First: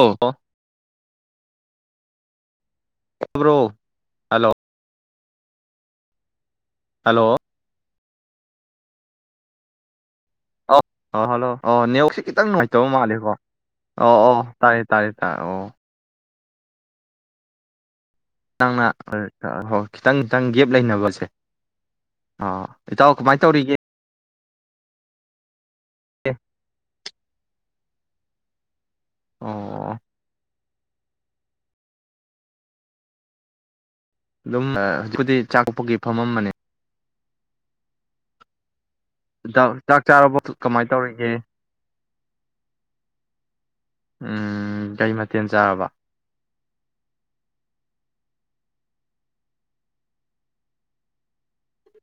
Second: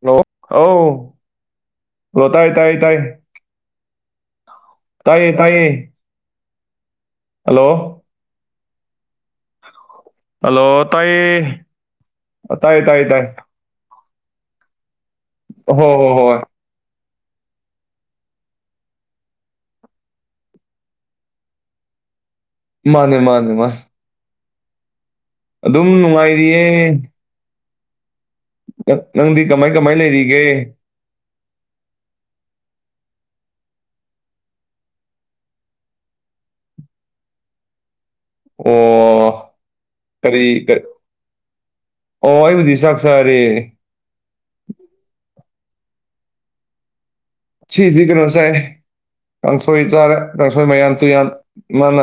Hello ꯑꯥꯎ꯫ Hello ꯇꯥꯏ ꯇꯥꯏ꯫ ꯇꯕꯔꯣ ꯍꯥꯜꯂꯣ꯫ ꯇꯥꯌꯦ ꯇꯥꯌꯦ꯫ ꯍꯜꯂꯣ ꯍꯜꯂꯣ ꯍꯜꯂꯣ ꯑꯧ ꯑ ꯇꯥꯏꯌꯦ ꯍꯜꯂꯣ ꯑ ꯅꯦꯋꯥꯛꯁꯦ ꯈꯤꯇꯪ ꯇꯥꯏ ꯅꯨꯡꯉꯥꯏꯇꯕ ꯇꯥꯏ ꯇꯥꯏ ꯃꯥꯜꯂꯤꯀꯣ ꯑꯣ ꯑꯣ ꯇꯥꯌꯦ ꯇꯥꯔꯦ ꯇ ꯑꯣ꯫ ꯍꯣꯏ ꯍꯣꯏ ꯍꯣꯏ [unintelligible] ꯈꯤꯇꯪ ꯈꯤꯇꯪ ꯒꯦꯞ ꯂꯩꯅꯕꯁꯦ ꯑ ꯏꯇꯥꯎ ꯃꯥꯅꯦ ꯀꯃꯥꯏ ꯃꯥꯅꯦ ꯇꯧꯔꯤꯒꯦ ꯃꯥꯅꯦ ꯑꯗꯨꯝ ꯅꯨꯡꯉꯥꯏꯔꯤꯌꯦ꯫ [unintelligible] ꯅꯪꯗꯤ ꯀꯃꯥꯏ ꯑꯣ ꯀꯃꯥꯏ ꯂꯩꯔꯤꯒꯦ ꯑꯗꯨꯝ ꯑ ꯍꯧꯖꯤꯛꯄꯨꯗꯤ ꯆꯥꯛꯇꯣꯛꯄꯒꯤ ꯐꯝ ꯃꯝꯕꯅꯦ꯫ ꯑꯣ ꯗ ꯆꯥꯛ ꯆꯥꯔꯕꯣ ꯀꯔꯤ ꯀꯔꯤ ꯀꯃꯥꯏ ꯇꯧꯔꯤꯒꯦ꯫ ꯑꯣ ꯑꯩꯕꯨꯗꯤ ꯆꯥꯛꯆꯥꯔꯦ꯫ ꯎꯝ ꯗꯩꯃꯠ ꯌꯦꯟ ꯆꯥꯔꯕ꯫ ꯁꯤꯗꯤ ꯀꯩꯅꯣ ꯆꯥꯏ ꯀꯥꯡꯁꯣꯏ ꯆꯥꯔꯦ ꯀꯥꯡꯁꯣꯏ ꯃꯌꯥꯟ ꯇꯨꯌꯥꯟ ꯏꯃꯥꯅ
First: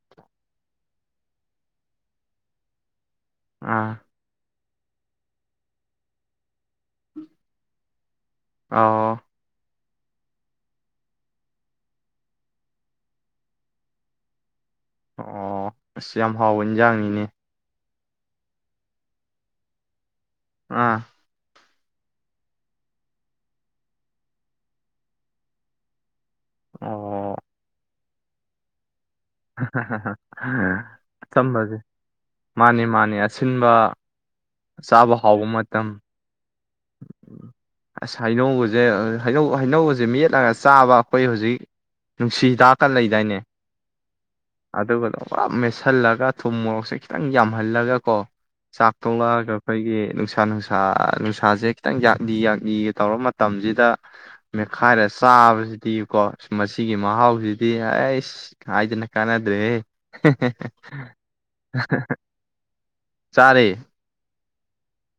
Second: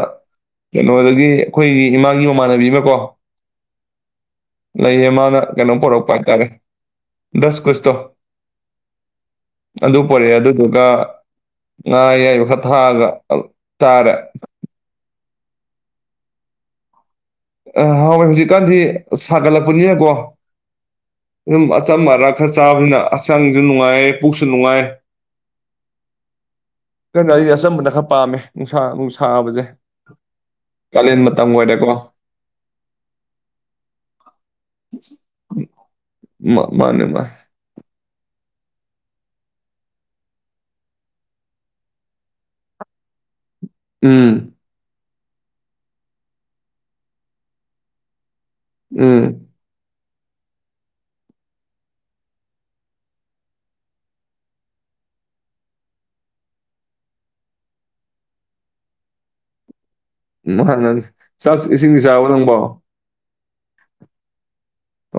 ꯀꯩꯅꯣꯗꯒꯤ ꯑꯩꯈꯣꯏꯒꯤ ꯏꯃꯥꯒꯤ ꯃꯃꯥꯟꯅꯕꯤ ꯑꯃꯀꯣ ꯎꯝ꯫ ꯂꯩꯌꯦ ꯃꯥꯅ ꯀꯩꯅꯣ ꯄꯨꯔꯛꯄ ꯇꯥꯔꯦ ꯗꯁ ꯀꯨꯁꯇꯣ꯫ ꯑꯥ꯫ ꯑꯗꯨꯝ ꯄꯨꯔꯛꯑꯦ ꯑꯗꯨꯗꯨꯒ ꯉꯥ ꯑꯌꯥꯏꯕ ꯈꯔ ꯊꯥꯛꯑꯒ ꯑꯧ ꯇꯥꯔꯦ꯫ ꯑꯣ ꯑꯁ ꯌꯥꯝ ꯍꯥꯎꯕ ꯏꯟꯖꯥꯡꯅꯤꯅꯦ꯫ ꯑ ꯍꯋꯤ ꯍꯧꯖꯤꯛꯀꯥꯟꯗꯤ ꯁꯥꯒꯠꯂꯛꯄꯅꯤꯅꯀꯣ꯫ ꯑꯥ꯫ ꯗꯨꯝ ꯑꯆꯝ ꯑꯔꯥꯛ ꯈꯔ ꯆꯥꯕꯅ ꯍꯛꯆꯥꯡꯁꯨ ꯅꯨꯡꯉꯥꯏꯌꯦ ꯄꯨꯛꯁꯨ ꯅꯨꯡꯉꯥꯏ꯫ ꯑꯣ [unintelligible] ꯄꯥꯝꯃꯦ ꯅꯨꯡꯁꯥ ꯃꯨ ꯁꯥꯕꯁꯦ ꯀꯥꯂꯦꯟ ꯃꯇꯝ ꯑꯣꯏꯔꯦꯀꯣ ꯃꯥꯅꯤ ꯃꯥꯅꯤ ꯑꯁꯤꯟꯕ ꯆꯥꯕ ꯍꯥꯎꯕ ꯃꯇꯝ ꯃ ꯃꯥꯅꯦ ꯃꯥꯅꯦ ꯖꯦ ꯍꯩꯅꯧ ꯍꯩꯅꯧꯒꯁꯦ ꯃꯦꯠꯂꯒ ꯆꯥꯕ ꯑꯩꯈꯣꯏ ꯍꯧꯖꯤꯛ ꯅꯨꯡꯁꯤꯍꯤꯗꯥꯛꯀ ꯂꯩꯗꯥꯏꯅꯦ ꯎꯝ ꯑꯗꯨꯒꯗꯣ ꯄꯨꯔꯥ ꯃꯦꯠꯁꯤꯜꯂꯒ ꯊꯨꯝ ꯃꯣꯔꯣꯛꯁꯦ ꯈꯤꯇꯪ ꯌꯥꯝꯍꯜꯂꯒ ꯀꯣ ꯆꯥꯛ ꯎꯝ ꯊꯣꯂꯛꯑꯒ ꯑꯈꯣꯏꯒꯤ ꯅꯨꯡꯁꯥ ꯅꯨꯡꯁꯥꯅꯨꯡꯁ ꯅꯨꯡꯁꯥꯁꯦ ꯈꯤꯇꯪ ꯌꯥꯛꯂꯤ ꯌꯥꯛꯂꯤꯒ ꯇꯧꯔ ꯃꯇꯝꯁꯤꯗ ꯃꯦꯠꯈꯥꯏꯔ ꯆꯥꯕꯁꯤꯗꯤꯀꯣ ꯃꯁꯤꯒꯤ ꯃꯍꯥꯎꯁꯤꯗꯤ ꯑꯁ ꯍꯥꯏꯗꯅ ꯀꯥꯟꯅꯗ꯭ꯔꯦꯍꯦ [unintelligible] ꯅꯪꯕꯣ ꯆꯥꯔꯦ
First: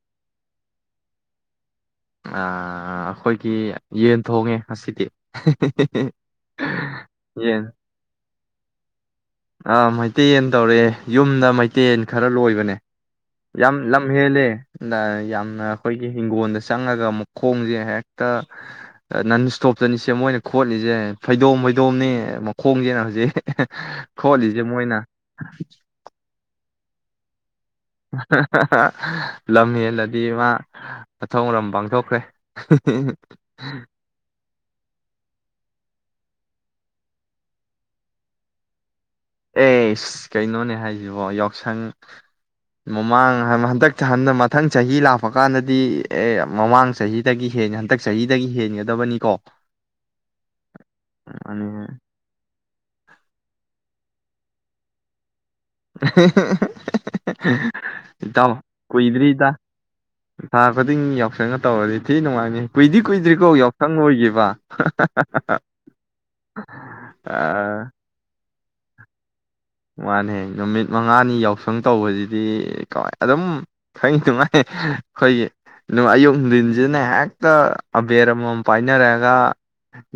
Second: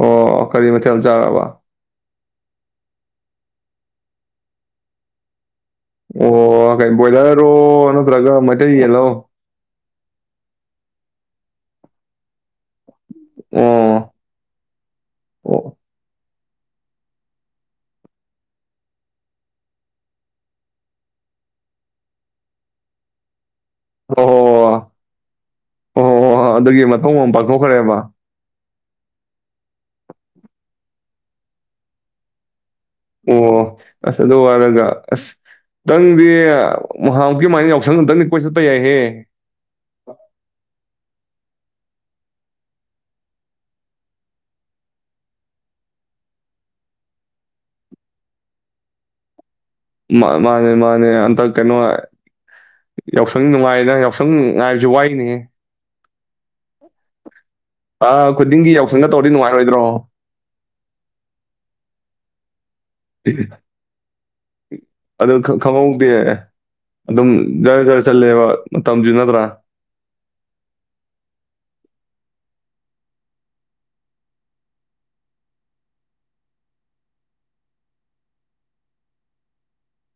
ꯑꯣ ꯀꯔꯤ ꯃꯊꯦꯜ ꯆꯥꯔꯕ ꯑ ꯑꯩꯈꯣꯏꯒꯤ ꯌꯦꯟ ꯊꯣꯡꯉꯦ ꯉꯁꯤꯗꯤ ꯑꯣ ꯀꯩ ꯑꯣꯏꯂꯔꯔꯣ ꯌꯦꯟ ꯅꯠꯇ꯭ꯔꯒ ꯃꯩ ꯀꯩꯌꯦꯂꯣ ꯑꯥ ꯃꯩꯇꯩ ꯌꯦꯟ ꯇꯧꯔꯦ ꯌꯨꯝꯗ ꯃꯩꯇꯩ ꯌꯦꯟ ꯈꯔ ꯂꯣꯏꯕꯅꯦ ꯌꯥꯝ ꯑꯣ ꯂꯝꯍꯦꯜꯂꯦ ꯅ ꯑꯣ ꯌꯥꯝꯅ ꯑꯈꯣꯏꯒꯤ ꯍꯤꯡꯒꯣꯜꯗ ꯆꯪꯉꯒ ꯃꯈꯣꯡꯁꯦ ꯍꯦꯛꯇ ꯅꯟ ꯏꯁꯇꯣꯞꯇꯅꯤꯁꯦ ꯃꯣꯏꯅ ꯈꯣꯠꯂꯤꯁꯦ ꯐꯩꯗꯣꯝ ꯐꯩꯗꯣꯝꯅꯤ ꯃꯈꯣꯡꯁꯤꯅ ꯍꯧꯖꯤꯛ ꯑꯣ ꯐꯣꯠꯂꯤꯖꯦ ꯃꯣꯏꯅ [inaudible] ꯑꯣ ꯑꯗꯨꯒꯤ ꯃꯊꯧ ꯃꯉꯝ ꯄꯥꯡꯊꯣꯛꯄ ꯍꯥ ꯍꯥ ꯍꯥ ꯂꯝ ꯍꯦꯜꯂꯗꯤ [unintelligible] ꯃꯥ ꯃꯊꯧ ꯃꯉꯝ ꯄꯥꯡꯊꯣꯛꯈ꯭ꯔꯦ [inaudible] ꯑꯣ ꯑꯗꯣ ꯋꯥꯔꯒ ꯑꯁ ꯅꯪꯗꯤ ꯅꯍꯥꯟꯃꯨꯛꯀꯤꯃꯥꯏꯅ ꯌꯥꯎꯁꯪ ꯑꯃꯇꯪꯗꯤ ꯀꯣꯏ ꯆꯠꯄ ꯌꯥꯏꯍꯦ ꯑꯦ ꯏꯁ ꯀꯩꯅꯣꯅꯦ ꯍꯥꯏ ꯌꯥꯎꯁꯪ ꯃꯃꯥꯡ ꯍꯟꯗꯛ ꯍꯟꯗ ꯃꯊꯪ ꯆꯍꯤ ꯂꯥꯛꯄ ꯀꯥꯟꯗꯗꯤ ꯑꯦ ꯃꯃꯥꯡ ꯆꯍꯤꯗꯒꯤ ꯍꯦꯟꯅꯤ ꯍꯟꯗꯛ ꯆꯍꯤꯗꯒꯤ ꯍꯦꯟꯒꯗꯕꯅꯤꯀꯣ ꯃꯥꯅꯦ ꯃꯥꯅꯦ ꯍꯟꯇꯛ ꯀꯩꯅꯣ ꯃꯥꯅꯤꯅꯦ ꯌꯥꯎꯁꯪ ꯅꯨꯡꯉꯥꯏꯅ ꯁꯨꯝ ꯉꯥꯏꯕꯕꯁꯤ ꯋꯥꯏꯅꯦꯍꯦ ꯑꯍꯦ ꯑꯍꯦ ꯑꯍꯦ ꯊꯥ ꯏꯇꯥꯎ ꯈꯨꯗꯤꯡꯒꯤ ꯌꯥꯎꯁꯪꯒ ꯇꯧꯔꯗꯤ ꯀꯨꯏꯗ꯭ꯔꯤꯗ ꯅꯨꯡꯉꯥꯏꯔꯣꯏꯗ꯭ꯔꯣ ꯊꯥ ꯈꯨꯗꯤꯡ ꯌꯥꯎꯁꯪꯒ ꯇꯧꯔꯗꯤ ꯊꯤ ꯅꯨꯡꯉꯥꯏꯅꯤ ꯀꯨꯏꯗꯤ ꯀꯨꯏꯗ꯭ꯔꯤꯀꯣ ꯌꯥꯎꯁꯪ ꯑꯣꯏꯒꯤꯕ ꯑꯗꯨ ꯈ- ꯈꯪꯍꯧꯗꯦ ꯑꯥ ꯃꯇꯝꯁꯦ ꯅꯠꯇ꯭ꯔꯥ ꯃꯥꯅꯦ ꯅꯨꯃꯤꯠ ꯃꯉꯥꯅꯤ ꯌꯥꯎꯁꯪ ꯇꯧꯕꯁꯤꯗꯤ ꯀꯃꯥꯏ ꯑꯗꯨꯝ ꯈꯡꯉꯤꯗꯨꯉꯥꯏ ꯑꯩꯈꯣꯏꯒꯤ ꯑꯌꯨꯛ ꯅꯨꯡꯊꯤꯟꯁꯤꯅ ꯍꯦꯛꯇ ꯑꯕꯦꯔ ꯑꯃꯃꯝ ꯄꯥꯏꯅꯔꯒ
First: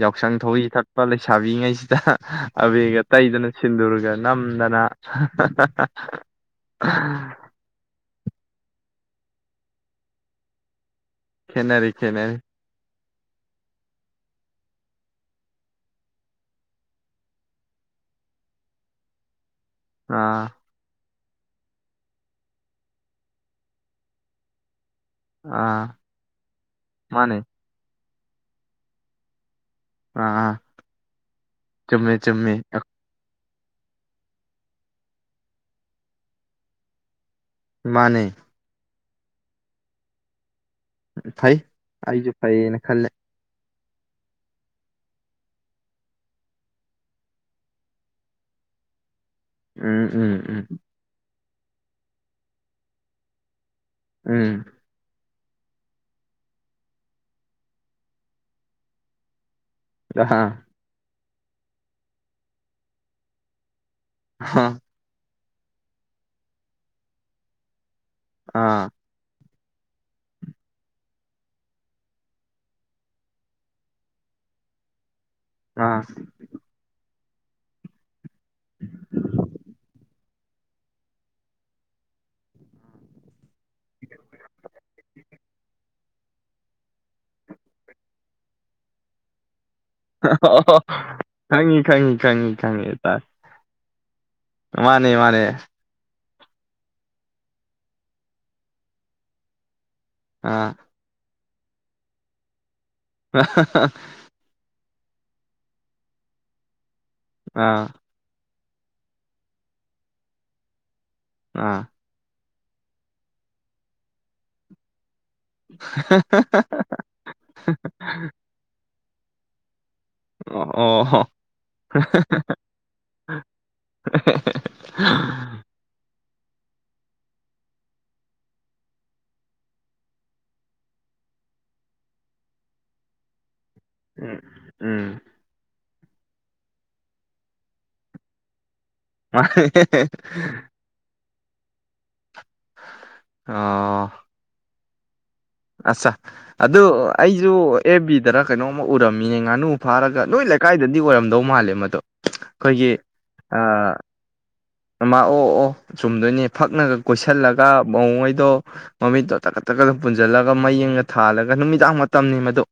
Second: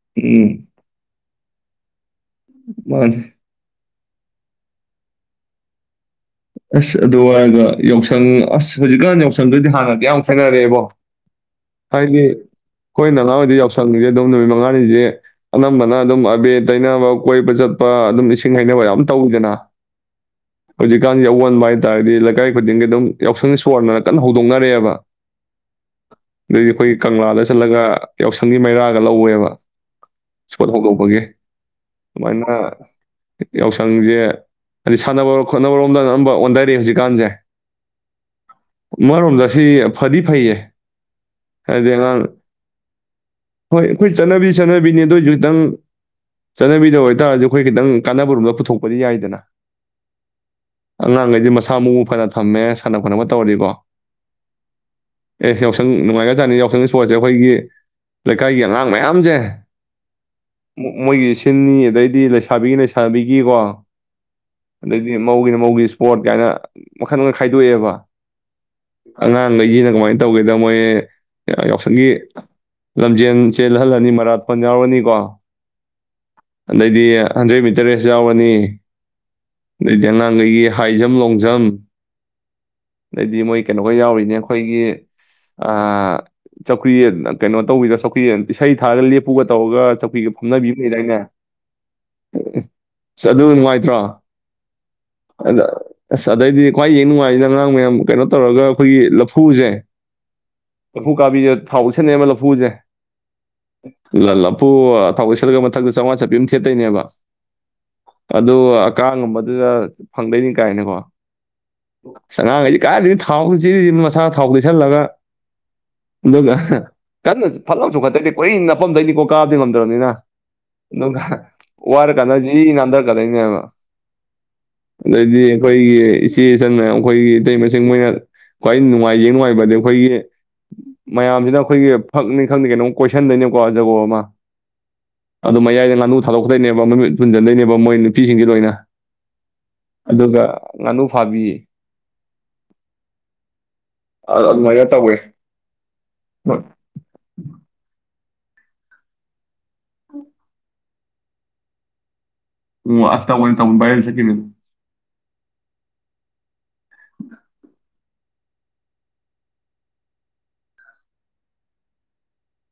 ꯌꯥꯎꯁꯪ ꯎꯝ ꯊꯧꯔꯤ ꯊꯠꯄ ꯂꯩꯁ ꯊꯥꯕꯤꯉꯩꯁꯤꯗ ꯑꯕꯦꯔꯒ ꯃꯥꯅꯤ ꯇꯩꯗꯅ ꯁꯤꯜꯗꯨꯔꯒ ꯅꯝꯗꯅ ꯍꯥ ꯍꯥ ꯍꯥ ꯑꯁ ꯑꯗꯨ ꯍꯥꯏꯒ ꯌꯥꯎꯁꯪ ꯌꯥꯎꯁꯪ ꯑꯁ ꯍꯧꯖꯤꯛꯀꯥꯟ ꯌꯥꯎꯁꯪꯗꯨꯗꯤ ꯍꯥꯟꯅꯗꯩꯩ ꯌꯥꯝ ꯈꯦꯠꯅꯔꯦꯕꯣ ꯈꯦꯠꯅꯔꯦ ꯍꯥꯏꯗꯤ ꯈꯦꯠꯅꯔꯦ ꯑꯩꯈꯣꯏꯅ ꯑꯉꯥꯡ ꯑꯣꯏꯔꯤꯉꯥꯏꯗꯗꯤ ꯌꯥꯎꯁꯪꯉꯁꯦ ꯑꯗꯨꯝ ꯅꯨꯃꯤꯠ ꯃꯉꯥꯅꯤꯁꯦ ꯑꯅꯝꯕꯅ ꯑꯗꯨꯝ ꯑꯕꯦꯔ ꯇꯩꯅꯕ ꯀꯣꯏꯕ ꯆꯠꯄ ꯑꯗꯨꯝ ꯏꯁꯤꯡ ꯍꯩꯅꯕ ꯌꯥꯝ ꯇꯧꯋꯤꯗꯅ ꯑꯥ ꯑꯥꯑꯣꯟꯕ ꯍꯥꯏꯇꯥꯥꯔꯗꯤ ꯂꯩꯀꯥꯏ ꯈꯨꯗꯤꯡꯒꯤ ꯑꯗꯨꯝ ꯌꯥꯎꯁꯪ ꯏꯁꯄꯣꯔꯠ ꯍꯥꯏꯅ ꯀꯟꯅ ꯍꯧꯗꯣꯛꯅꯔꯛꯑꯦꯕ ꯑꯥ ꯑꯗꯩꯗꯤ ꯑꯩꯈꯣꯏ ꯃꯥꯅꯦ ꯀꯪꯂꯥꯗ ꯆꯠꯂꯒ ꯌꯥꯎꯁꯪꯒꯤ ꯃꯩꯔꯥꯒ ꯂꯧꯋꯦꯕ ꯑꯥ ꯑꯥ ꯁꯄꯣꯠ ꯍꯣꯡꯗꯣꯛꯄꯒꯤ ꯆꯨꯝꯃꯦ ꯑꯗꯨꯃꯥꯏꯅ ꯆꯨꯝꯃꯦ ꯌꯥꯎꯁꯪꯁꯦ ꯑꯗꯩ ꯁꯥꯟꯅꯕ ꯈꯣꯠꯅꯕꯔꯣꯝ ꯑꯉꯝ ꯑꯉꯝꯕ ꯑꯣꯟꯊꯔꯤ ꯍꯧꯖꯤꯛꯀꯥꯟꯁꯦ ꯃꯥꯅꯦ ꯑꯃꯔꯣꯝꯗ ꯁꯤ ꯐꯗꯤ ꯐꯩꯌꯦ ꯐꯩ ꯍꯥꯏꯗꯤ ꯑꯉꯥꯡ ꯑꯩꯁꯨ ꯐꯩꯌꯦꯅ ꯈꯜꯂꯦ ꯍꯣꯏ ꯑꯩꯈꯣꯏ ꯆꯠꯅꯕꯤ ꯆꯠꯅꯕꯤꯅꯤ ꯑꯗꯨ ꯑꯣꯏꯁꯨ ꯈꯤꯇꯪ ꯆꯠꯅꯕꯤꯗ ꯑꯣꯏꯇꯥꯔꯁꯨ ꯑꯩꯈꯣꯏ ꯈꯤꯇꯪ ꯀꯥꯟꯅꯕꯔꯣꯝꯗ ꯄꯨꯊꯣꯛꯄꯗꯤ ꯌꯥꯏꯗꯅ ꯎꯝ ꯎꯝ ꯑꯉꯥꯡ ꯉꯩꯗꯤ ꯃꯁꯛ ꯁꯥ ꯃꯎ ꯐꯅ ꯊꯝꯃꯦ ꯁꯥꯟꯅꯕ ꯈꯣꯠꯅꯕ ꯇꯧꯔꯗꯤꯀꯣ ꯎꯝ ꯑꯦ ꯌꯥꯎꯁꯪ ꯅꯨꯡꯉꯥꯏꯒ꯭ꯔꯖꯥꯠꯅꯤ ꯌꯥꯎꯁꯪꯒꯤ ꯏ꯭ꯁꯄꯣꯔꯠ ꯁꯦ ꯑꯩꯈꯣꯏꯒꯤ ꯂꯩꯀꯥꯏꯒꯤ ꯑꯉꯥꯡ ꯃꯌꯥꯝꯖꯦ꯫ ꯑꯥ ꯃꯣꯏꯒꯤꯁꯤ ꯁꯤꯟꯅꯤ ꯑꯗꯩꯗꯤ ꯂꯩꯁꯥꯕꯤꯒꯤ- ꯂꯩꯁꯥꯕꯤꯒꯤꯀꯣ ꯍꯥꯥ ꯑꯗꯩꯗꯤ ꯃꯧꯒꯤꯅ- ꯃꯧꯒꯤ ꯏ꯭ꯁꯄꯣꯔꯠ ꯀꯥꯏꯅ ꯃꯈꯟ-ꯃꯈꯜ ꯈꯥꯏꯗꯣꯛꯑꯦꯕ ꯑꯥ ꯑꯗꯒꯤ ꯀꯃꯥꯏꯅ ꯇꯧꯒꯦꯗ ꯃꯣꯏ ꯌꯥꯎꯁꯪꯒꯤ ꯂꯝꯖꯦꯜ ꯆꯦꯜꯍꯜꯂꯅꯤ ꯃꯔꯥꯠꯊꯣꯟ ꯌꯥꯎꯔꯅꯤꯀꯣ ꯑꯥ ꯍꯟꯗ꯭ꯔꯦꯠ ꯃꯤꯇ꯭ꯔ ꯔꯦꯁ ꯌꯥꯎꯋꯦ ꯑꯅꯤ ꯑꯗꯨꯗꯤ ꯑꯉꯥꯡꯒꯩꯒꯤ ꯍꯥꯏ ꯖꯝ ꯂꯣꯡ ꯖꯝ ꯑꯗꯩꯗꯤ ꯃꯣꯏ ꯀꯩꯅꯣꯒ ꯌꯥꯎꯔꯤꯅꯦ ꯑꯩꯈꯣꯏꯒꯤ ꯑꯥ ꯆꯧꯀ꯭ꯔꯤ ꯀꯩꯅꯣ ꯇꯧꯕꯤꯗꯣ ꯆꯧꯀ꯭ꯔꯤ ꯏꯁꯩ ꯊꯥꯔꯒ ꯂꯦꯞꯄꯨꯒ ꯇꯧ ꯑꯗꯨꯒ ꯆꯧꯀ꯭ꯔꯤꯒ ꯐꯝꯅꯕꯤ ꯂꯩꯗꯥꯏꯅꯦ ꯈꯪꯉꯤ ꯈꯪꯉꯤ ꯈꯪꯉꯤ ꯈꯪꯉꯤ ꯇꯥꯏ ꯑꯗꯨ ꯅꯨꯡꯉꯥꯏꯇ꯭ꯔꯣ ꯃꯥꯅꯦ - ꯃꯥꯅꯦ ꯑꯗ ꯑꯁ ꯑꯗꯩꯗꯤ ꯈ꯭ꯋꯥꯏ ꯌꯦꯡꯅꯨꯡꯉꯥꯏꯔꯤꯁꯤꯅ ꯑꯉꯥꯡ ꯃꯌꯥꯝ ꯀꯩꯅꯣ ꯇꯧꯔꯒ ꯑꯩꯈꯣꯏꯒꯤ ꯂꯐꯨꯁꯦ ꯑꯥ ꯂꯐꯨ ꯀꯥꯕꯤ ꯊꯥꯎ ꯎꯁꯦꯅꯦꯕ ꯂꯐꯨꯖꯦ ꯂ ꯂꯄꯨ ꯊꯥꯎ ꯎꯁꯜꯂꯒ ꯃꯊꯛꯇ ꯆꯧꯉꯥ ꯆꯠꯄꯤ ꯑꯃ ꯊꯦꯠꯇꯣꯏꯅꯦꯕ ꯑꯥ ꯑꯗꯨ ꯑꯀꯥ ꯉꯝꯕꯗꯨꯗ ꯐꯪꯗꯣꯏꯅꯤ ꯀꯥꯏꯅꯀꯣ ꯑꯥ ꯑꯁ ꯑꯉꯥꯡ [unintelligible] ꯀꯥꯏꯗꯒꯤ ꯊꯥꯎꯖꯤ ꯃꯁꯥ ꯊꯥꯎ ꯇꯩꯁꯜꯂꯒ ꯑꯗꯨꯒ ꯍꯥ ꯀꯟꯅ ꯐꯟꯂꯥꯎ ꯆꯣꯡꯈꯠꯇꯣꯏꯅꯤ ꯀꯣꯏꯡꯅ ꯀꯣꯝꯗꯩꯗꯤ ꯀꯣꯛ ꯀꯥꯕꯗꯤ ꯉꯝꯗꯝꯅꯤꯅ ꯑꯣ ꯑꯗꯨꯒꯥ ꯑꯣ ꯍ ꯋꯥꯔꯀꯥꯟꯗ ꯖꯤ ꯅꯥꯟꯊꯔꯛꯀꯗꯣꯏꯅꯦꯕ ꯑꯗꯩꯗꯤ ꯑꯩꯈꯣꯏꯒꯤ [unintelligible] ꯑꯩꯈꯣꯏꯒꯤ ꯏꯇꯩꯃꯁꯤꯡ ꯃꯣꯏꯅ ꯈ꯭ꯋꯥꯏ ꯅꯨꯡꯉꯥꯏ ꯌꯦꯡ ꯅꯨꯡꯉꯥꯏꯕꯖꯦ ꯑꯩꯈꯣꯏꯒꯤ ꯃꯌꯥꯝꯁꯤꯅ ꯑꯩꯈꯣꯏꯒꯤ ꯐꯛꯅꯤ ꯈꯪꯅꯤ ꯀꯩꯅꯣꯝ ꯀꯣꯏꯁꯟꯗꯣꯏꯅꯤ ꯋꯥ ꯖꯒꯣ ꯑꯃ ꯎꯝ ꯎꯝ ꯑꯗꯨ ꯃꯌꯥꯏꯗ ꯅꯨ ꯊꯥꯗꯣꯛꯀꯗꯣꯏꯅꯦꯕ ꯃꯃꯤꯠ ꯄꯨꯟꯖꯟꯗꯣꯏꯅꯦꯕ ꯃꯣꯏ ꯅꯨꯄꯤꯁꯤꯡꯒꯤꯁꯤ ꯂꯣꯏꯅ ꯃꯥ ꯍꯦ ꯍꯦ꯫ ꯑꯗꯨꯒ ꯉꯥꯅꯨ ꯐꯥꯕꯤ꯫ ꯑꯥ꯫ ꯇꯧꯔꯦ꯫ ꯑꯠꯆꯥ ꯑꯗꯨ ꯑꯩꯁꯨ ꯑꯦꯐ_ꯕꯤ꯫ ꯗꯔ ꯀꯩꯅꯣꯝꯃ ꯎꯔꯝꯃꯤꯅꯦ ꯉꯥꯅꯨ ꯐꯥꯔꯒ ꯅꯣꯏ ꯂꯩꯀꯥꯏꯗꯗꯤ ꯑꯣꯏꯔꯝꯗꯧ ꯃꯥꯜꯂꯦ ꯃꯗꯣ꯫ ꯑꯩꯈꯣꯏꯒꯤ ꯎꯝ ꯑꯁ ꯇꯧꯕꯅꯦ ꯇꯧꯕꯅꯦ ꯑꯥ ꯕꯥꯏꯔꯦꯜ ꯆꯠꯈꯤꯕꯅꯦ꯫ ꯃꯃꯥ ꯑꯣ ꯑꯣ ꯆꯨꯝꯗꯣꯏꯅꯦ ꯐꯛꯅꯒ ꯀꯣꯏꯁꯤꯜꯂꯒ ꯃꯧꯉꯩꯗꯣ ꯃꯃꯤꯠꯇꯣ ꯇꯛꯀꯠ ꯇꯛꯀꯠ ꯄꯨꯟ꯫ ꯄꯨꯨꯖꯤꯜꯂꯒ ꯃꯩ ꯑꯝꯒ ꯊꯥꯜꯂꯒ ꯅꯨꯃꯤꯗꯥꯡ ꯃꯇꯝꯅꯤ ꯃꯗꯨ꯫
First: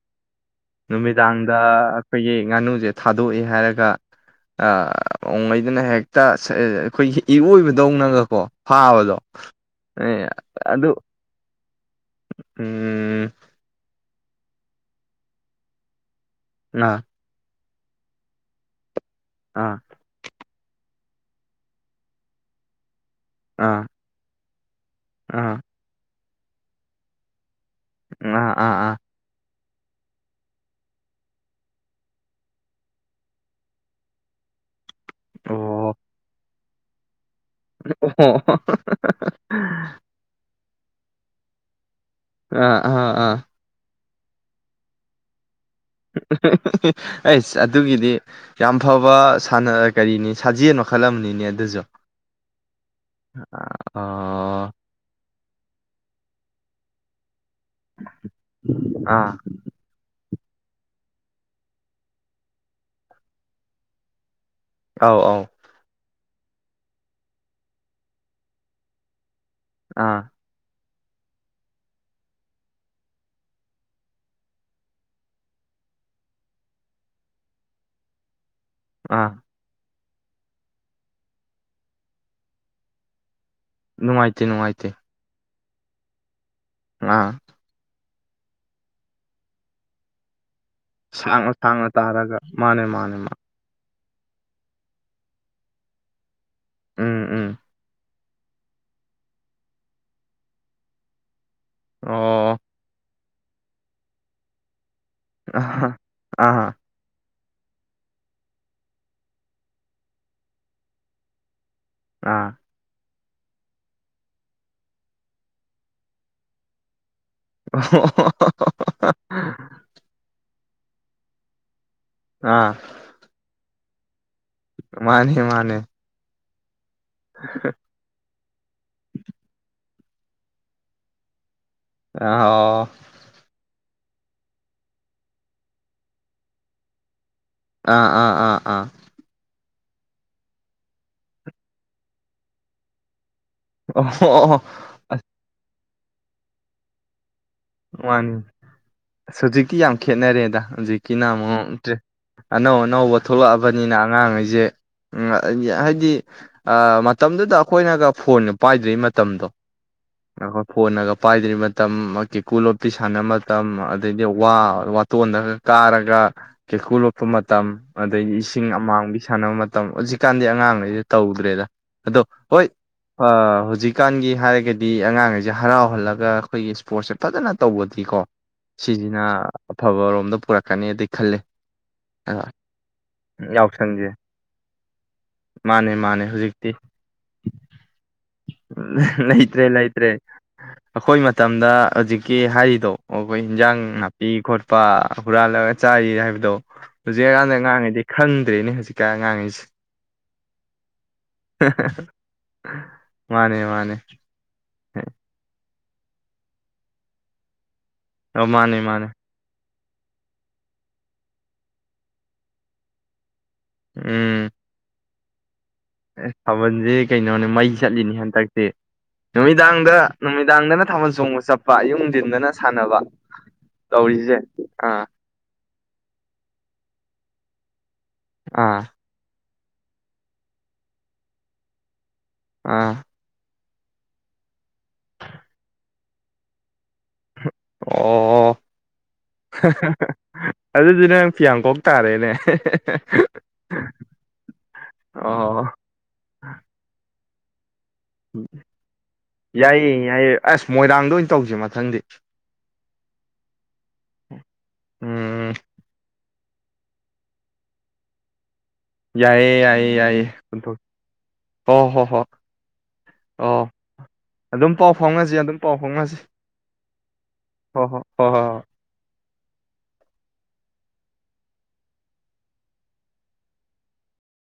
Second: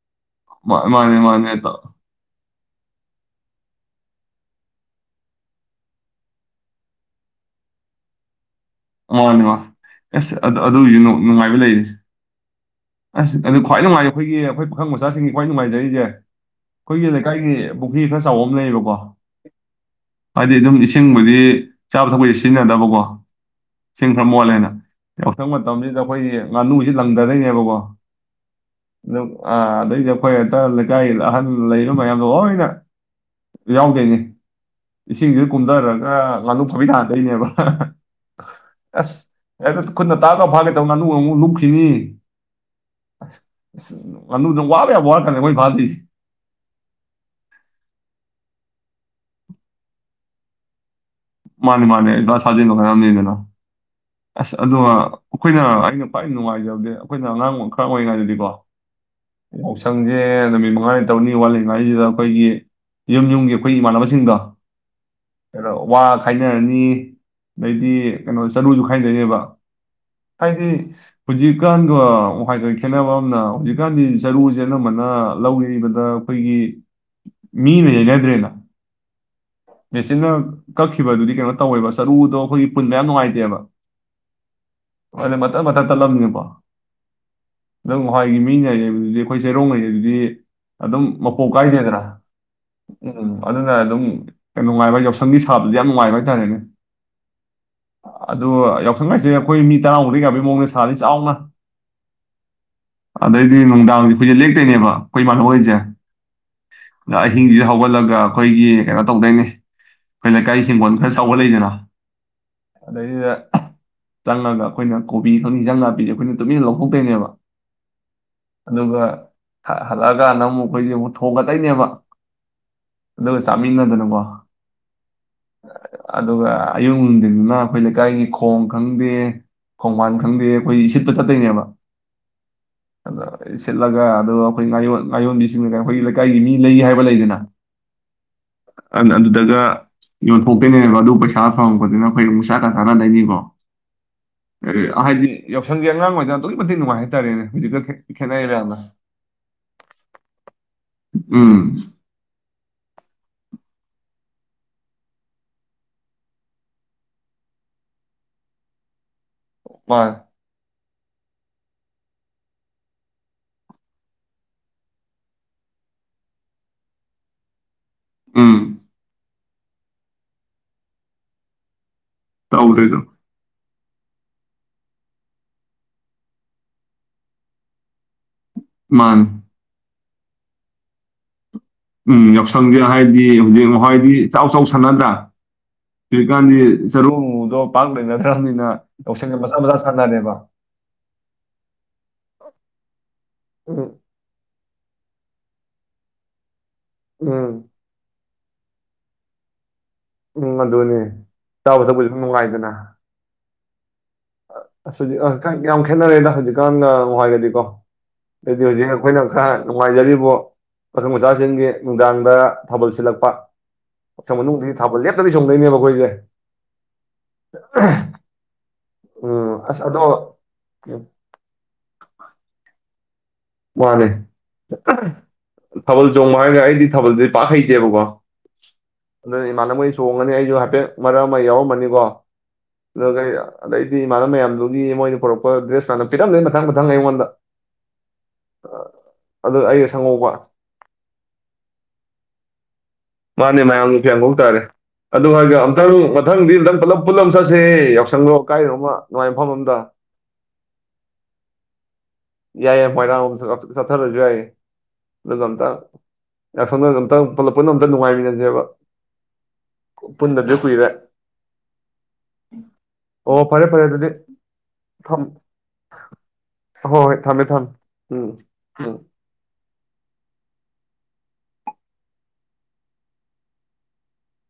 ꯃꯥꯅꯦ ꯅꯨꯃꯤꯗꯥꯡꯗ ꯃꯥꯅꯦ ꯑꯩꯈꯣꯏꯒꯤ꯫ ꯉꯥꯅꯨꯁꯦ ꯊꯥꯗꯣꯛꯑꯦ ꯍꯥꯏꯔꯒ ꯑꯥ ꯃꯧꯉꯩꯗꯨꯅ ꯍꯦꯛꯇ ꯁꯦ ꯑꯩꯈꯣꯏꯒꯤ ꯏꯔꯣꯏꯕꯗꯧꯅꯒꯀꯣ꯫ ꯐꯥꯕꯗꯣ ꯃꯥꯅꯦ ꯃꯥ ꯑꯦ ꯑꯁ ꯑꯗꯨ ꯑꯗꯨꯒꯤꯖꯨ ꯅꯨꯡꯉꯥꯏꯕ ꯂꯩꯔꯤ꯫ ꯎꯝ ꯑꯁ ꯑꯗꯨ ꯈ꯭ꯋꯥꯥꯏ ꯅꯨꯡꯉꯥꯏ꯫ ꯑꯩꯈꯣꯏꯒꯤ ꯑꯩꯈꯣꯏ ꯄꯥꯈꯪ ꯃꯆꯥꯁꯤꯡꯒꯤ ꯈ꯭ꯋꯥꯏ ꯅꯨꯡꯉꯥꯏꯖꯔꯤꯁꯦ꯫ ꯑꯥ ꯑꯈꯣꯏꯒꯤ ꯂꯩꯀꯥꯏꯒꯤ꯫ ꯄꯨꯈ꯭ꯔꯤ ꯈꯔ ꯆꯥꯎꯕ ꯑꯃ ꯂꯩꯌꯦꯕꯀꯣ꯫ ꯑꯥ ꯍꯥꯏꯗꯤ ꯑꯗꯨꯝ ꯏꯁꯤꯡ꯫ ꯁꯤꯡꯕꯒꯤ ꯆꯥꯕ ꯊꯛꯄꯗꯤ ꯁꯤꯖꯤꯟꯅꯗꯕꯀꯣ꯫ ꯑꯥ ꯁꯤꯡꯈ꯭ꯔ ꯃꯦꯠꯂꯦꯅ꯫ [unintelligible] ꯌꯥꯎꯁꯪ ꯑꯥ ꯃꯇꯝꯁꯤꯗ ꯑꯩꯈꯣꯏꯒꯤ ꯉꯥꯅꯨꯁꯤ ꯂꯪꯗꯗꯩꯅꯦꯕꯀꯣ꯫ ꯉꯥ ꯑꯥ ꯑꯥ꯫ ꯑꯥ ꯑꯗꯩꯗꯤ ꯑꯈꯣꯏ ꯍꯟꯇꯛ ꯂꯩꯀꯥꯏꯒꯤ ꯑꯍꯟ ꯂꯩꯕ ꯃꯌꯥꯝꯗꯣ ꯂꯣꯏꯅ ꯌꯥꯎꯗꯣꯏꯅꯤ꯫ ꯏꯁꯤꯡꯖꯤ ꯀꯨꯝꯗꯔꯒ꯫ ꯉꯥꯅꯨ ꯐꯥꯕꯤ ꯇꯥꯅꯗꯣꯏꯅꯦꯕ꯫ ꯎ ꯑꯣ ꯍꯣ꯫ ꯑꯁ ꯍꯦꯛꯇ ꯈꯨꯠꯅ ꯇꯥꯛ ꯂꯥꯎꯅ ꯐꯥ ꯇꯧ ꯉꯥꯅꯨꯒ ꯃꯨꯛ ꯂꯨꯞꯈꯤꯅꯤ꯫ ꯑꯥ ꯑꯥꯍ ꯑꯥ꯫ ꯉꯥꯅꯨꯗꯨ ꯋꯥꯕ ꯌꯥꯕ ꯋꯥꯔꯀꯥꯟ ꯑꯈꯣꯏ ꯑꯍ ꯑꯍ ꯍ ꯍ ꯑꯩꯁ ꯑꯗꯨꯒꯤꯗꯤ ꯌꯥꯝ ꯐꯕ ꯁꯥꯅ ꯀꯔꯤꯅꯤ ꯁꯥꯖꯅꯣ ꯃꯥꯅꯦ ꯃꯥꯅꯦ [unintelligible] ꯑꯁ ꯑꯥ ꯑꯗꯨ ꯑ꯫ ꯑꯩꯈꯣꯏꯅ ꯑꯩꯅ ꯈ꯭ꯋꯥꯏ ꯅꯨꯡꯉꯥꯏꯖ꯭ꯕꯗꯤ ꯑꯩꯈꯣꯏꯅ ꯑꯉꯥꯡ ꯑꯣꯏ ꯈ ꯑꯣꯏꯅ ꯑꯗꯨꯗꯤꯀꯣ ꯑꯥ ꯌꯥꯎꯁꯪꯁꯦ꯫ ꯅꯨꯃꯤꯠ ꯃꯉꯥꯅꯤ ꯇꯧꯅꯤ ꯋꯥꯠꯂꯤꯉꯥꯏꯁꯤꯗ ꯑꯩꯈꯣꯏꯒꯤ ꯌꯨꯝ ꯌꯨꯝꯒꯤ ꯑꯩꯈꯣꯏ ꯏꯃꯥꯟꯅꯕꯁꯤꯡꯗꯣ ꯑꯧ ꯑꯧ ꯍꯂꯣ ꯋꯥ ꯈꯥꯏꯅꯔꯅꯤ ꯑꯗꯩꯗꯤ ꯀꯩꯅꯣ ꯆꯔꯨꯁꯨ [unintelligible] ꯑꯥ ꯍꯥꯏꯗꯤ ꯍꯧꯖꯤꯛꯀꯥꯟꯒ ꯍꯋꯥꯏꯒ ꯈꯦꯠꯅꯕ ꯑꯝꯅ ꯍꯧꯖꯤꯛꯀꯥꯟꯗꯤ ꯆꯔꯨꯁꯦ ꯑꯅꯝꯕꯅ ꯂꯧ ꯌꯩꯕꯗ ꯑꯩꯈꯣꯏꯒꯤ ꯃꯤꯅ ꯌꯩꯅꯗ꯭ꯔꯦꯅ꯫ ꯑ꯫ ꯃꯦꯆꯤꯟꯅ ꯀꯛꯈꯤꯕꯗꯨꯗꯤ ꯀꯩꯅꯣ ꯇꯧꯋꯦꯕ ꯆꯔꯨꯗꯣ ꯑꯩꯈꯣꯏꯒꯤ ꯄꯨꯟꯕ ꯌꯥꯝ ꯅꯨꯡꯉꯥꯏꯇꯦꯕ꯫ ꯅꯨꯡꯉꯥꯏꯇꯦ ꯅꯨꯡꯉꯥꯏꯇꯦ꯫ ꯑꯗꯨꯅ ꯃꯇꯠ ꯇꯠꯂꯕꯅꯤꯅꯀꯣ ꯉꯥ ꯅꯍꯋꯥꯏꯒꯤ ꯃꯤꯅ ꯌꯩꯕꯗꯨꯗꯤ ꯑꯩꯈꯣꯏ ꯆꯩꯔꯣꯡꯅ ꯌꯩꯕꯗꯨꯗꯤ ꯑꯗꯨꯝ ꯃꯄꯣꯛ ꯁꯥꯡꯅ ꯁꯥꯡꯅ ꯀꯥꯏꯗꯦꯗꯅ ꯇꯥꯔꯒ ꯃꯥꯅꯦ ꯃꯥꯅꯦ ꯎꯝ ꯃꯥ ꯑꯗꯨꯅ ꯑꯗꯨꯝ ꯅꯨꯡꯉꯥꯏꯕ ꯌꯥꯎꯁꯪꯒꯤ ꯁꯥꯕꯗꯤ ꯌꯥꯝ ꯅꯨꯡꯉꯥꯏꯕ ꯍꯥꯏꯇꯥꯔꯦꯅꯦ ꯎꯝ ꯎꯝ ꯑꯗꯨꯒ ꯌꯥꯎꯁꯪ ꯍꯥꯏꯁꯦ ꯑꯩꯈꯣꯏ ꯃꯤ ꯇꯔꯥꯃꯨꯛꯇꯤ ꯌꯥꯕꯩ ꯃꯑꯣꯡꯗ ꯁꯥꯅꯤ ꯆꯥꯎꯅ꯫ ꯑꯣ꯫ ꯑꯗꯩꯗꯤ ꯅꯨꯡꯗꯥꯡꯁꯦ ꯑꯩꯈꯣꯏꯁꯦ ꯂꯦꯛꯇꯣꯏꯅꯦꯕ꯫ ꯑꯩꯈꯣꯏ ꯏꯃꯥꯟꯅꯕꯒꯩꯁꯦ ꯑꯍꯥ ꯑꯥ [unintelligible] ꯑꯍꯤꯡꯁꯤꯗ ꯍꯧꯒꯠꯂꯒ ꯑꯩꯈꯣꯏꯒꯤ ꯀꯩꯅꯣ ꯇꯧꯗꯣꯏꯅꯦ ꯑꯩꯈꯣꯏ ꯂꯩꯀꯥꯏ ꯍꯤꯡꯒꯣꯜ ꯈꯔ ꯆꯥꯎꯕ ꯂꯩꯗꯅ꯫ ꯑꯥ [unintelligible] ꯆꯪꯉꯒ ꯑꯩꯈꯣꯏꯅ ꯀꯣꯕꯤ ꯈꯪꯗꯦ ꯍꯟꯖꯥꯡ ꯅꯥꯄꯤꯁꯦ ꯑꯩꯈꯣꯏꯅ ꯇꯨꯃꯤꯟꯅ ꯂꯧꯊꯣꯛꯇꯣꯏꯅꯦꯕ ꯑꯗꯨꯒ ꯑꯥ ꯍꯜꯂꯛ ꯑꯀꯥꯟꯗ ꯑꯃꯨꯛ ꯑꯩꯈꯣꯏꯁꯦ ꯑꯃꯨꯛ ꯊꯣꯛꯒꯗꯣꯏꯅꯦꯕ꯫ ꯑꯥ ꯑꯗꯨꯒ ꯆꯥꯃꯤꯟꯅꯗꯅ [unintelligible] ꯃꯥꯅꯦ ꯃꯥꯅꯦ ꯑꯌꯨꯛ ꯅꯨꯡꯗꯤꯜꯗꯨꯅ ꯑꯩꯈꯣꯏ ꯂꯩꯀꯥꯏꯒꯤ ꯈꯣꯡ ꯈꯪꯗꯦ ꯈꯣꯡꯕꯥꯟ ꯈꯪꯗꯦ ꯑꯩꯈꯣꯏꯖꯦ ꯏꯁꯤꯠꯄ ꯆꯠꯇꯣꯏꯅꯦꯕ ꯑꯥꯋꯣ ꯆꯠꯂꯒ ꯑꯗꯣ ꯑꯩꯈꯣꯏ ꯉꯥꯌꯣꯟ ꯉꯥꯌꯣꯟꯕꯤꯁꯤꯡꯅꯒ ꯑꯩꯈꯣꯏꯒꯤ ꯂꯩꯀꯥꯏꯒꯤ ꯃꯤ ꯂꯩ ꯍꯥꯏꯕ ꯂꯩꯗꯅ ꯑꯥ ꯑꯥ ꯑꯥ ꯑꯥ ꯑꯗꯨ ꯑꯗꯨꯗꯒ ꯌꯣꯟꯊꯣꯛꯇꯣꯏꯅꯦꯕ ꯑꯗꯨ ꯄꯩꯁꯥ ꯐꯪꯉꯛꯄꯗꯨꯅ ꯑꯩꯈꯣꯢ ꯑꯃꯨꯛ ꯆꯥꯛꯀ ꯆꯥꯟꯅꯗ [inaudible] ꯑꯣ ꯑ ꯅꯪꯗꯤ ꯑꯉꯥꯡ ꯑꯣꯏꯅ ꯑꯗꯨꯛꯀꯤ ꯃꯇꯤꯛ ꯅꯨꯡꯉꯥꯏ ꯍꯥꯏꯇꯥꯔꯦꯅꯦ ꯍꯧꯖꯤꯛꯀ ꯈꯦ ꯈꯦꯠꯅꯩꯕ ꯌꯥꯝꯅ ꯑꯁ ꯍꯧꯖꯤꯛꯇꯤ ꯌꯥꯝ ꯈꯦꯠꯅꯔꯦꯗ ꯍꯧꯖꯤꯛꯀꯤꯅ ꯎꯝ ꯑꯃꯨꯛ ꯑꯅꯧ ꯑꯅꯧꯕ ꯊꯣꯛꯂꯛꯑꯕꯅꯤꯅ ꯑꯉꯥꯡꯈꯩ ꯖꯦ ꯎꯝ ꯍꯥꯏꯗꯤ ꯑ ꯃꯇꯝꯗꯨꯗ ꯑꯩꯈꯣꯏꯅꯒ ꯐꯣꯟ ꯄꯥꯏꯗ꯭ꯔꯤ ꯃꯇꯝꯗꯣ ꯃꯥꯅꯦ ꯑ ꯐꯣꯟꯅꯒ ꯄꯥꯏꯗ꯭ꯔꯤꯕ ꯃꯇꯝ ꯃꯥꯒꯤ ꯀꯦꯀꯨ ꯂꯣꯞꯇꯤ ꯁꯥꯟꯅꯕ ꯃꯇꯝ ꯑꯗꯩꯗꯤ ꯋꯥ ꯋꯥꯇꯣꯟꯗꯒ ꯀꯥꯔꯒ ꯀꯦꯀꯨ ꯂꯣꯞꯄ ꯃꯇꯝ ꯑꯗꯩ ꯎꯝ ꯏꯁꯤꯡ ꯑꯃꯥꯡꯕꯤ ꯁꯥꯟꯅꯕ ꯃꯇꯝ ꯍꯧꯖꯤꯛꯀꯥꯟꯗꯤ ꯑꯉꯥꯡꯈꯩꯗꯤ ꯇꯧꯗ꯭ꯔꯦꯗ ꯑꯗꯣ ꯍꯣꯏ ꯇꯧꯗ꯭ꯔꯤꯗꯣ ꯑ ꯍꯧꯖꯤꯛ ꯀꯥꯟꯒꯤ ꯍꯥꯏꯔꯒꯗꯤ ꯑꯉꯥꯡꯒꯩꯖꯦ ꯍꯔꯥꯎꯍꯜꯂꯒ ꯑꯩꯈꯣꯏꯒꯤ ꯁ꯭ꯄꯣꯔꯠꯁ ꯐꯖꯅ ꯇꯧꯕꯗꯤꯀꯣ꯫ ꯁꯤꯁꯤꯅ ꯃꯥꯅꯦ ꯑꯐꯕꯔꯣꯝ ꯑꯗꯥ ꯄꯨꯔꯛꯀꯅꯦ ꯗꯤ ꯈꯜꯂꯦ꯫ ꯎꯝ ꯌꯥꯎꯁꯪꯁꯦ ꯍꯥꯏꯗꯤ ꯍꯨꯖꯤꯛ ꯌꯥꯎꯁꯪꯁꯦ ꯍꯥꯏꯗꯤ ꯆꯥꯎ ꯆꯥꯎ ꯁꯥꯟꯅꯗ꯭ꯔꯥ ꯃꯥꯅꯦ ꯃꯥꯅꯦ ꯍꯨꯖꯤꯛꯀꯥꯟꯗꯤ ꯍꯧꯖꯤꯛꯇꯤ ꯆꯔꯨ ꯒꯨꯝꯕꯗꯣ ꯄꯥꯛ ꯂꯩꯅꯗ꯭ꯔꯕꯅꯤꯅ ꯌꯥꯎꯁꯪꯁꯦ ꯃꯆꯥ ꯂꯩꯇ꯭ꯔꯦ ꯃꯆꯥ ꯂꯩꯇ꯭ꯔꯦ ꯁꯥꯟꯅꯔꯦꯕ꯫ ꯀꯦ ꯍꯥꯏꯔꯤꯗꯣ꯫ ꯑꯣꯕꯩ ꯍꯤꯟꯖꯥꯡ ꯎꯝ ꯅꯥꯄꯤ ꯈꯣꯠ ꯅꯨꯄꯥ ꯍꯨꯔꯥꯜꯂꯒ ꯆꯥꯔꯤ ꯍꯥꯏꯕꯗꯣ꯫ ꯍꯧꯖꯤꯛ [unintelligible] ꯎꯝ ꯑꯉꯥꯡꯒꯩꯗꯤ ꯈꯟ ꯗ꯭ꯔꯦꯅꯦ ꯍꯧꯖꯤꯛꯀꯥꯟ ꯑꯉꯥꯡꯒꯩꯁꯦ꯫ ꯎꯝ ꯑꯗꯨꯅꯤ ꯆꯥꯕ ꯊꯛꯄꯁꯨ ꯗꯨꯝ ꯅꯨꯡꯉꯥꯏꯗꯅ꯫ ꯃꯥꯅꯦ ꯃꯥꯅꯦ꯫ ꯑ ꯑꯁꯤꯗꯤ ꯑ ꯈꯪ ꯌꯥꯝ ꯈꯦꯠꯅꯔꯦꯗ ꯍꯧꯖꯤꯛꯀꯥꯟꯒ ꯅꯍꯥꯋꯥꯏꯒꯗꯤꯀꯣ꯫ ꯑ ꯑꯩꯗꯤ ꯃꯥꯅꯦ ꯍꯨꯖꯤꯛ ꯃꯥꯅꯦ ꯑꯩꯈꯣꯏꯅꯈꯪ ꯅꯨꯡꯉꯥꯏꯖꯔꯤꯕꯣ ꯄꯥꯈꯪ ꯃꯆꯥꯁꯤꯡꯒꯤ ꯅꯨꯡꯗꯥꯡꯗ ꯊꯥꯕꯜ ꯁꯤꯜꯂꯛꯄ ꯌꯥꯎꯁꯪ ꯃꯅꯨꯡꯗꯤ ꯊꯥꯕꯜ ꯂꯦꯞ ꯇꯕꯤ ꯆꯣꯡꯗꯣꯏꯅꯦ ꯑꯦ ꯊꯥꯕꯜꯁꯦ ꯀꯩꯅꯣꯅꯦ ꯃꯩ ꯆꯠꯂꯤꯅꯦ ꯍꯟꯗꯛꯇꯤ꯫ ꯎꯝ ꯑꯁ ꯅꯨꯃꯤꯗꯥꯡꯗ ꯑꯗꯣ ꯅꯨꯃꯤꯗꯥꯡꯗꯅ ꯊꯥꯕꯜ ꯆꯣꯡꯕ ꯆꯠꯄ ꯑꯌꯨꯛ ꯅꯨꯡꯗꯤꯟꯗꯅ ꯁꯥꯟꯅꯕ ꯍ꯫ ꯃꯥꯅꯦ꯫ ꯊꯥꯕꯜ ꯆꯣꯡꯕ ꯍꯥꯏꯔꯒ ꯑꯩꯗꯤ ꯊꯥꯕꯜꯁꯤ ꯄꯥꯛ ꯍꯩꯇꯦꯕꯀꯣ꯫ ꯑꯥ [unintelligible] ꯏꯃꯥꯟꯅꯕꯉꯩ ꯆꯣꯡꯉꯅꯤ ꯑꯩꯁꯨ ꯍꯥꯏꯐꯦꯠ ꯃꯔꯛ ꯑꯃ ꯌꯥꯎꯔꯝꯃꯅꯤꯀꯣ ꯑꯥ [unintelligible] ꯑꯗꯩꯗꯤ ꯏꯃꯥꯟꯅꯕ ꯃꯌꯥꯝꯗꯨꯅꯤ ꯃꯣꯏꯅ ꯄꯨꯔꯛꯄ ꯗ꯭ꯔꯦꯁ [unintelligible] ꯃꯊꯪ ꯃꯊꯪ ꯑꯩꯉꯣꯟꯗ꯫ ꯑꯣ ꯑꯗꯨ ꯍꯦ ꯑꯩꯒ ꯍꯦ ꯁꯪꯍꯧꯕ ꯍꯦ ꯑꯗꯨꯗꯤ ꯅꯪ ꯐꯤꯌꯥꯡꯈꯣꯛ ꯇꯥꯔꯦꯅꯦ ꯍꯦ ꯍꯦ ꯍꯦ꯫ ꯃꯥꯅꯦ ꯃꯌꯥꯝ ꯐꯤꯌꯥꯡꯀꯣꯛ ꯇꯥꯔꯦ ꯑꯗꯨ ꯍꯥꯏꯔꯒ ꯑꯣ ꯑꯃꯝꯛꯇꯪ ꯃꯊꯪꯗꯤ ꯑꯝ ꯄꯨꯂꯞ ꯄꯨꯟꯅꯥ ꯆꯠꯁꯦ ꯌꯥꯎꯁꯪꯗꯣ ꯀꯥꯏꯗꯅꯣꯃ ꯅꯨꯡꯉꯥꯏꯕ ꯃꯐꯝ ꯑꯝꯗ ꯌꯥꯏꯌꯦ ꯌꯥꯏꯌꯦ ꯑꯁ ꯃꯣꯏꯔꯥꯡꯗ ꯑꯣꯏꯅ ꯇꯧꯁꯦ ꯃꯊꯪꯗꯤ ꯌꯥꯏꯌꯦ [unintelligible] [unintelligible] ꯑꯝꯇꯪ ꯎꯝ ꯄꯨꯜꯂꯛ ꯄꯨꯟꯅ ꯑꯝꯇ ꯅꯨꯡꯉꯥꯏꯃꯤꯟꯅꯁꯦꯕ꯫ ꯌꯥꯏꯌꯦ ꯌꯥꯏꯌꯦ ꯌꯥꯏꯌꯦ ꯄꯨꯟꯗꯕꯁꯨ ꯑꯝꯊꯣꯛ ꯀꯨꯏꯔꯦ ꯍꯣ ꯍꯣ ꯍꯣ ꯑꯣ ꯐꯔꯦ ꯐꯔꯦ ꯑꯗꯨꯗꯤ ꯑꯗꯨꯝ ꯄꯥꯎ ꯐꯥꯎꯅꯁꯤ ꯑꯗꯨꯝ ꯄꯥꯎ ꯐꯥꯎꯅꯁꯤ꯫ ꯍꯣ ꯍꯣꯏ ꯊꯝꯃꯦ ꯊꯝꯃꯦ ꯍꯣ ꯍꯣ ꯍꯣ ꯎꯝ ꯍꯣ ꯍꯣ ꯎꯝ꯫